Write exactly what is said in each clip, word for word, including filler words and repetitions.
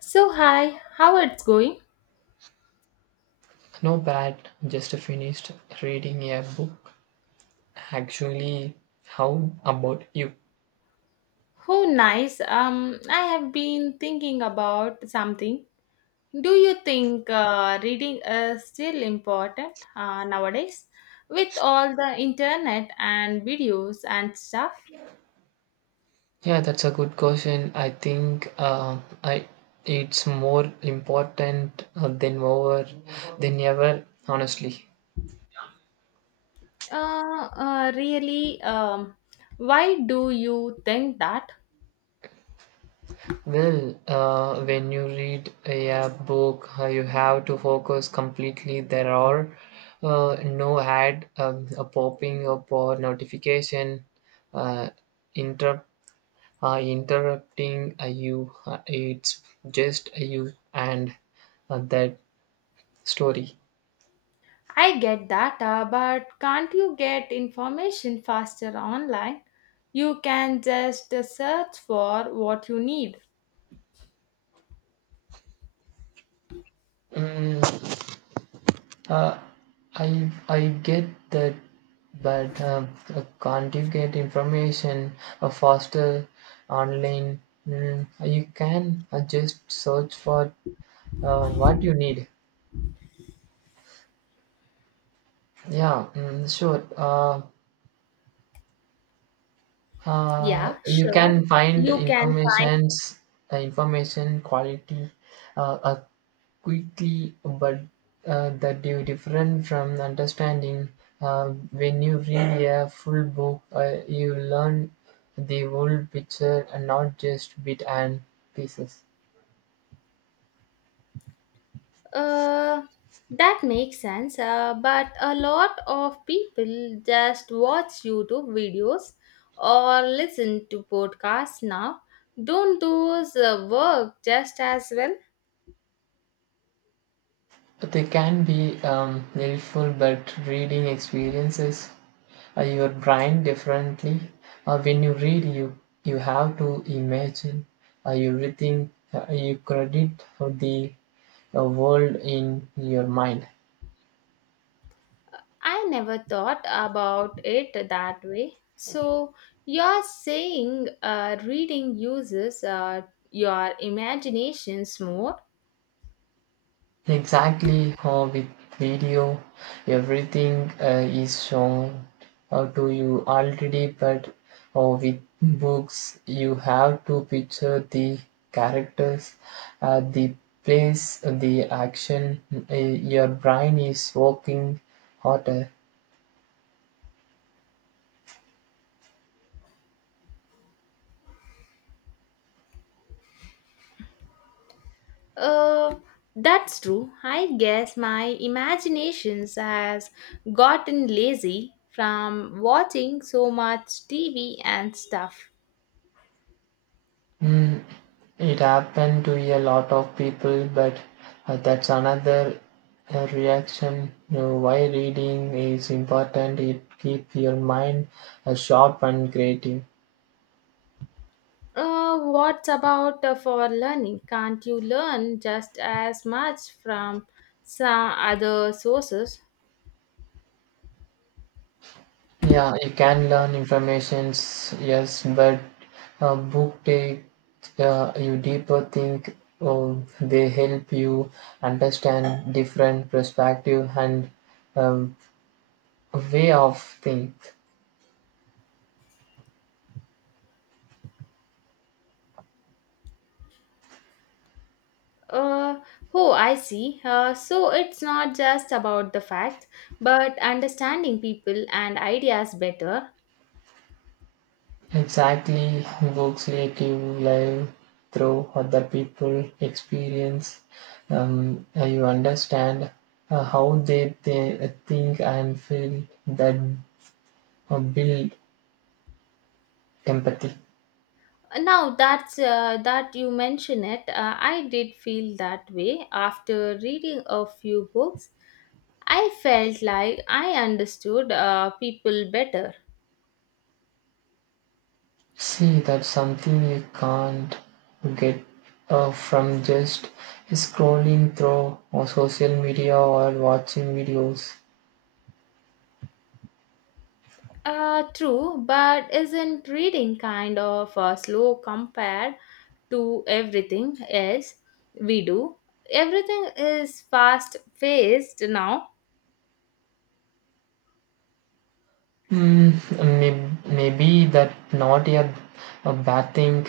So hi, how it's going? Not bad. Just finished reading a book. Actually, how about you? Oh nice. Um I have been thinking about something. Do you think uh, reading is still important uh, nowadays with all the internet and videos and stuff? Yeah, that's a good question. I think uh, I it's more important uh, than over than ever. Honestly, Uh, uh really um Why do you think that? well, uh, when you read a book, uh, you have to focus completely. There are uh, no ad um, a popping up or notification uh, interrupt uh, interrupting uh, you. Uh, it's just you and uh, that story. I get that, uh, but can't you get information faster online? You can just uh, search for what you need. Mm, uh, I I get that, but uh, uh, can't you get information uh, faster online? Mm, you can uh, just search for uh, what you need. Yeah, mm, sure. Uh, uh, Yeah, you sure. can find You can find. informations uh, information quality uh, uh, quickly, but uh, that you different from understanding uh, when you read a full book, uh, you learn the whole picture and not just bit and pieces. Uh, that makes sense. Uh, but a lot of people just watch YouTube videos or listen to podcasts now. Don't those uh, work just as well? They can be um, helpful, but reading experiences uh, your brain differently. Uh, when you read, you you have to imagine uh, everything. Uh, you credit for the uh, world in your mind. I never thought about it that way. So you're saying uh, reading uses uh, your imaginations more. Exactly. Uh, with video, everything uh, is shown uh, to you already, but uh, with books, you have to picture the characters, uh, the place, the action. Uh, your brain is working harder. Uh, that's true. I guess my imaginations has gotten lazy from watching so much T V and stuff. Mm, it happened to a lot of people, but uh, that's another uh, reaction. Uh, why reading is important, it keeps your mind uh, sharp and creative. Uh, what about uh, for learning? Can't you learn just as much from some other sources? Yeah, you can learn informations, yes, but a book take uh, you deeper think. Or they help you understand different perspective and um, way of think. Uh, oh, I see. Uh, so it's not just about the facts, but understanding people and ideas better. Exactly, books let you live through other people' experience. Um, you understand uh, how they, they think and feel that uh, build empathy. Now that's uh, that you mention it, uh, I did feel that way after reading a few books. I felt like I understood uh, people better. See, that's something you can't get uh, from just scrolling through or social media or watching videos. Uh, true, but isn't reading kind of uh, slow compared to everything else we do? Everything is fast paced now. Mm, may- maybe that not a, a bad thing.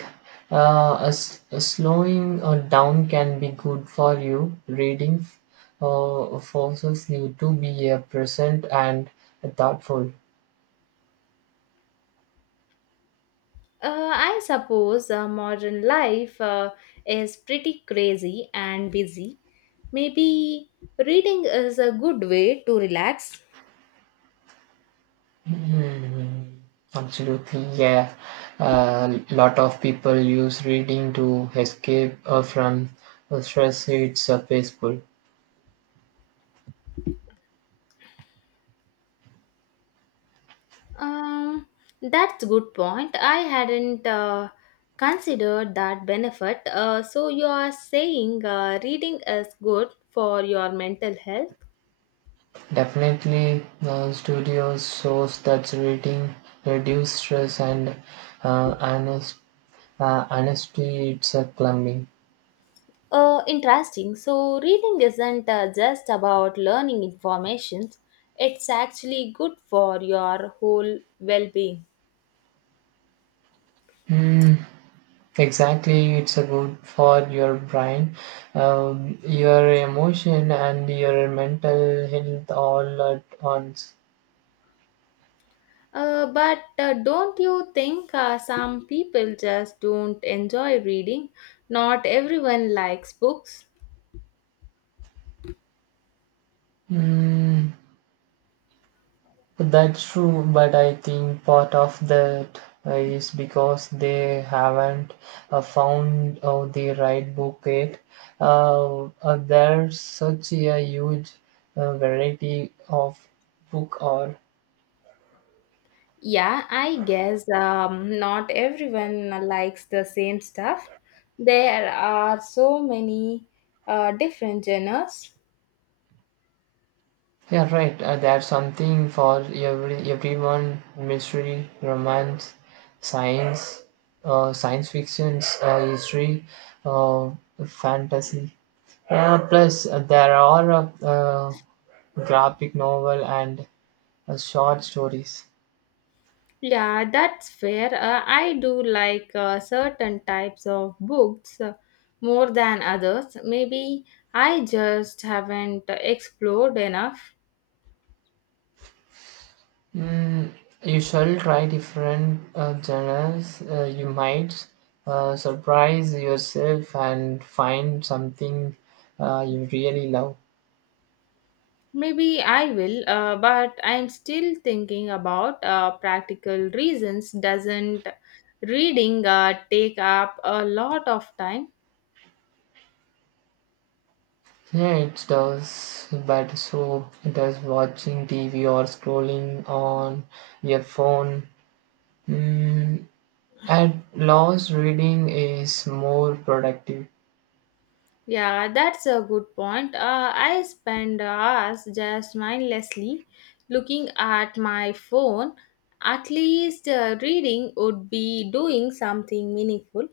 Uh, a, s- a slowing uh, down can be good for you. Reading uh, forces you to be uh, present and thoughtful. Uh, I suppose uh, modern life uh, is pretty crazy and busy. Maybe reading is a good way to relax. Mm, absolutely, yeah. A lot of people use reading to escape uh, from uh, stress. It's uh, peaceful. Um, that's good point. I hadn't uh, considered that benefit. Uh, so you are saying uh, reading is good for your mental health? Definitely, uh, studios shows that reading reduce stress and uh, honest, uh, honesty. It's a plumbing. Uh, interesting. So reading isn't uh, just about learning information. It's actually good for your whole well-being. Hmm. Exactly, it's a good for your brain, um, your emotion, and your mental health all at once. Uh, but uh, don't you think uh, some people just don't enjoy reading? Not everyone likes books. Hmm. That's true, but I think part of that uh, is because they haven't uh, found uh, the right book yet. Uh, uh, there's such a huge uh, variety of book or Yeah, I guess um, not everyone likes the same stuff. There are so many uh, different genres. yeah, right. Uh, there's something for every everyone: mystery, romance, science, uh, science fiction, uh, history, uh, fantasy. Yeah, plus uh, there are uh, graphic novel and uh, short stories. Yeah, that's fair. Uh, I do like uh, certain types of books uh, more than others. Maybe I just haven't explored enough. Mm, you shall try different uh, genres. Uh, you might uh, surprise yourself and find something uh, you really love. Maybe I will, uh, but I'm still thinking about uh, practical reasons. Doesn't reading uh, take up a lot of time? Yeah, it does, but so does watching T V or scrolling on your phone. Mm, at loss, reading is more productive. Yeah, that's a good point. Uh, I spend hours just mindlessly looking at my phone. At least uh, reading would be doing something meaningful.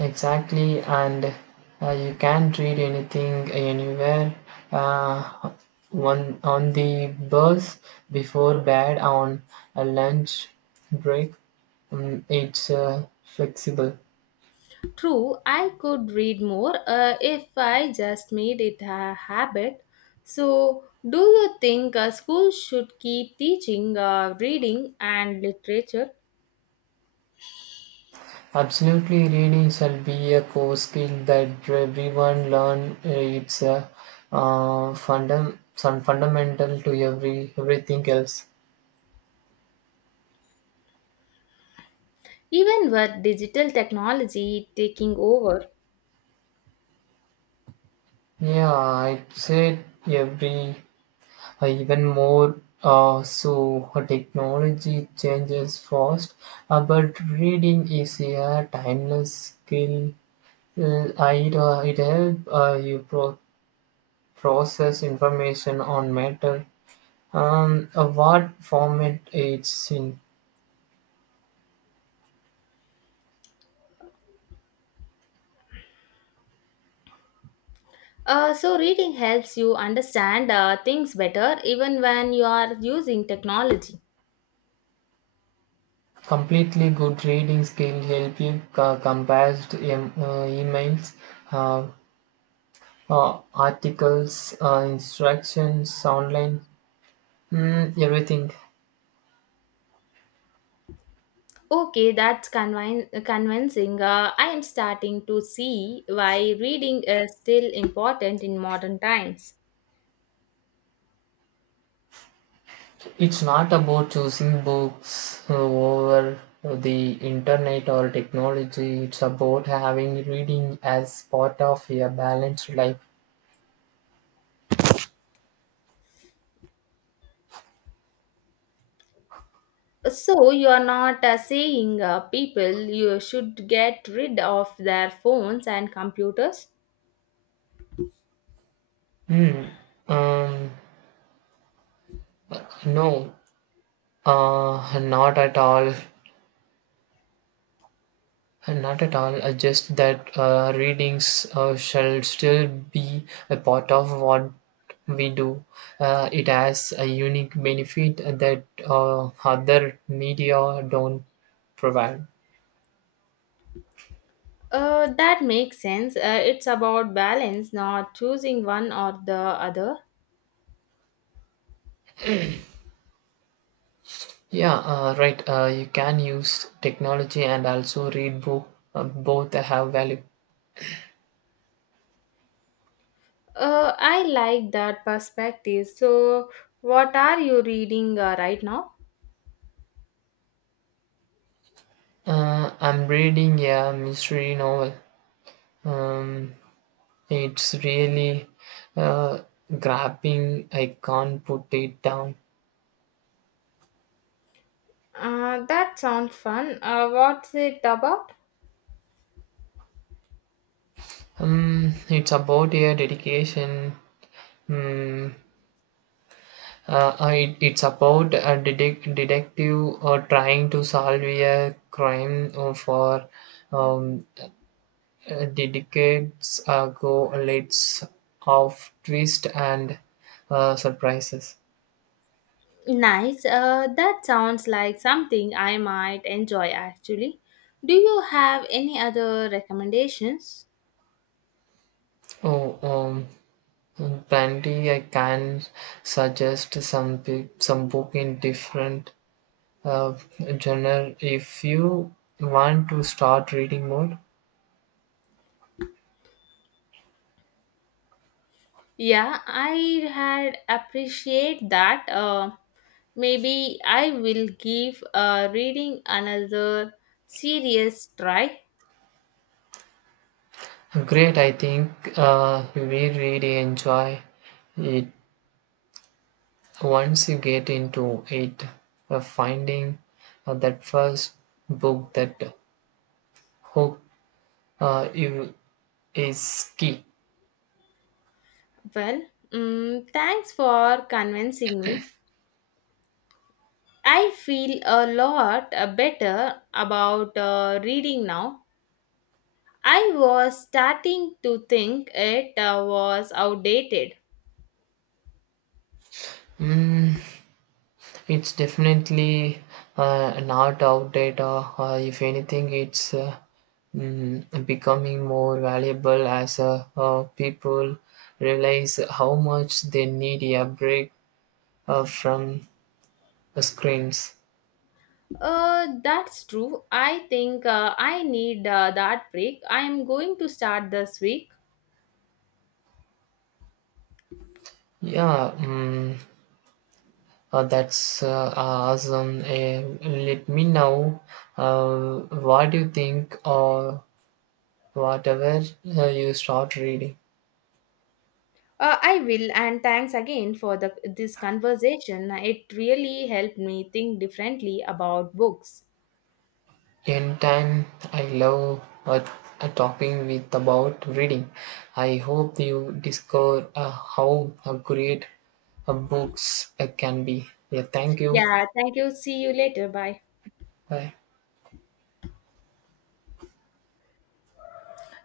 Exactly, and uh, you can't read anything anywhere. Uh, one on the bus, before bed, on a lunch break. Um, it's uh, flexible. True, I could read more uh, if I just made it a habit. So, do you think uh, schools should keep teaching uh, reading and literature Absolutely, reading shall be a core skill that everyone learn. Uh, It's uh, uh, fundam- some fundamental to every everything else. even with digital technology taking over? Yeah, I'd say every Uh, even more uh, so, uh, technology changes fast, uh, but reading is a timeless skill. Uh, it, uh, it helps uh, you pro- process information on matter, Um, uh, what format it's in. Uh, so, reading helps you understand uh, things better even when you are using technology. Completely good reading skill help you co- compare em- uh, emails, uh, uh, articles, uh, instructions online, mm, everything. Okay, that's convin- convincing. Uh, I am starting to see why reading is still important in modern times. It's not about choosing books uh, over the internet or technology. It's about having reading as part of a balanced life. So you are not uh, saying uh, people you should get rid of their phones and computers? Hmm. Um. No. Uh. Not at all. Not at all. Uh, Just that uh, readings uh, shall still be a part of what we do. Uh, it has a unique benefit that uh, other media don't provide. Uh, that makes sense. Uh, it's about balance, not choosing one or the other. Yeah, uh, right. Uh, you can use technology and also read book. Uh, both have value. Uh, I like that perspective. So, what are you reading uh, right now? Uh, I'm reading a mystery novel. Um, it's really uh, grabbing. I can't put it down. Uh, that sounds fun. Uh, what's it about? Um, it's about a dedication. Um, uh, I, it's about a detec- detective or trying to solve a crime or for um, Uh, the decades ago, lots of twists and uh, surprises. Nice. Uh, that sounds like something I might enjoy actually. Do you have any other recommendations? Oh, um, plenty. I can suggest some pe- some book in different uh, genre if you want to start reading more. Yeah, I had appreciate that. Uh, maybe I will give uh, reading another serious try. Great, I think uh, you will really enjoy it once you get into it. Uh, finding uh, that first book that hook uh, you is key. Well, mm, thanks for convincing me. I feel a lot uh, better about uh, reading now. I was starting to think it uh, was outdated. Mm, it's definitely uh, not outdated. Uh, uh, if anything, it's uh, mm, becoming more valuable as uh, uh, people realize how much they need a break uh, from the screens. Uh, that's true. I think uh, I need uh, that break. I am going to start this week. Yeah, mm, uh, that's uh, awesome. Uh, let me know uh, what you think or whatever uh, you start reading. Uh, I will, and thanks again for the, this conversation. It really helped me think differently about books. In time, I love uh, uh, talking with about reading. I hope you discover uh, how uh, great uh, books uh, can be. Yeah, thank you. Yeah, thank you. See you later. Bye. Bye.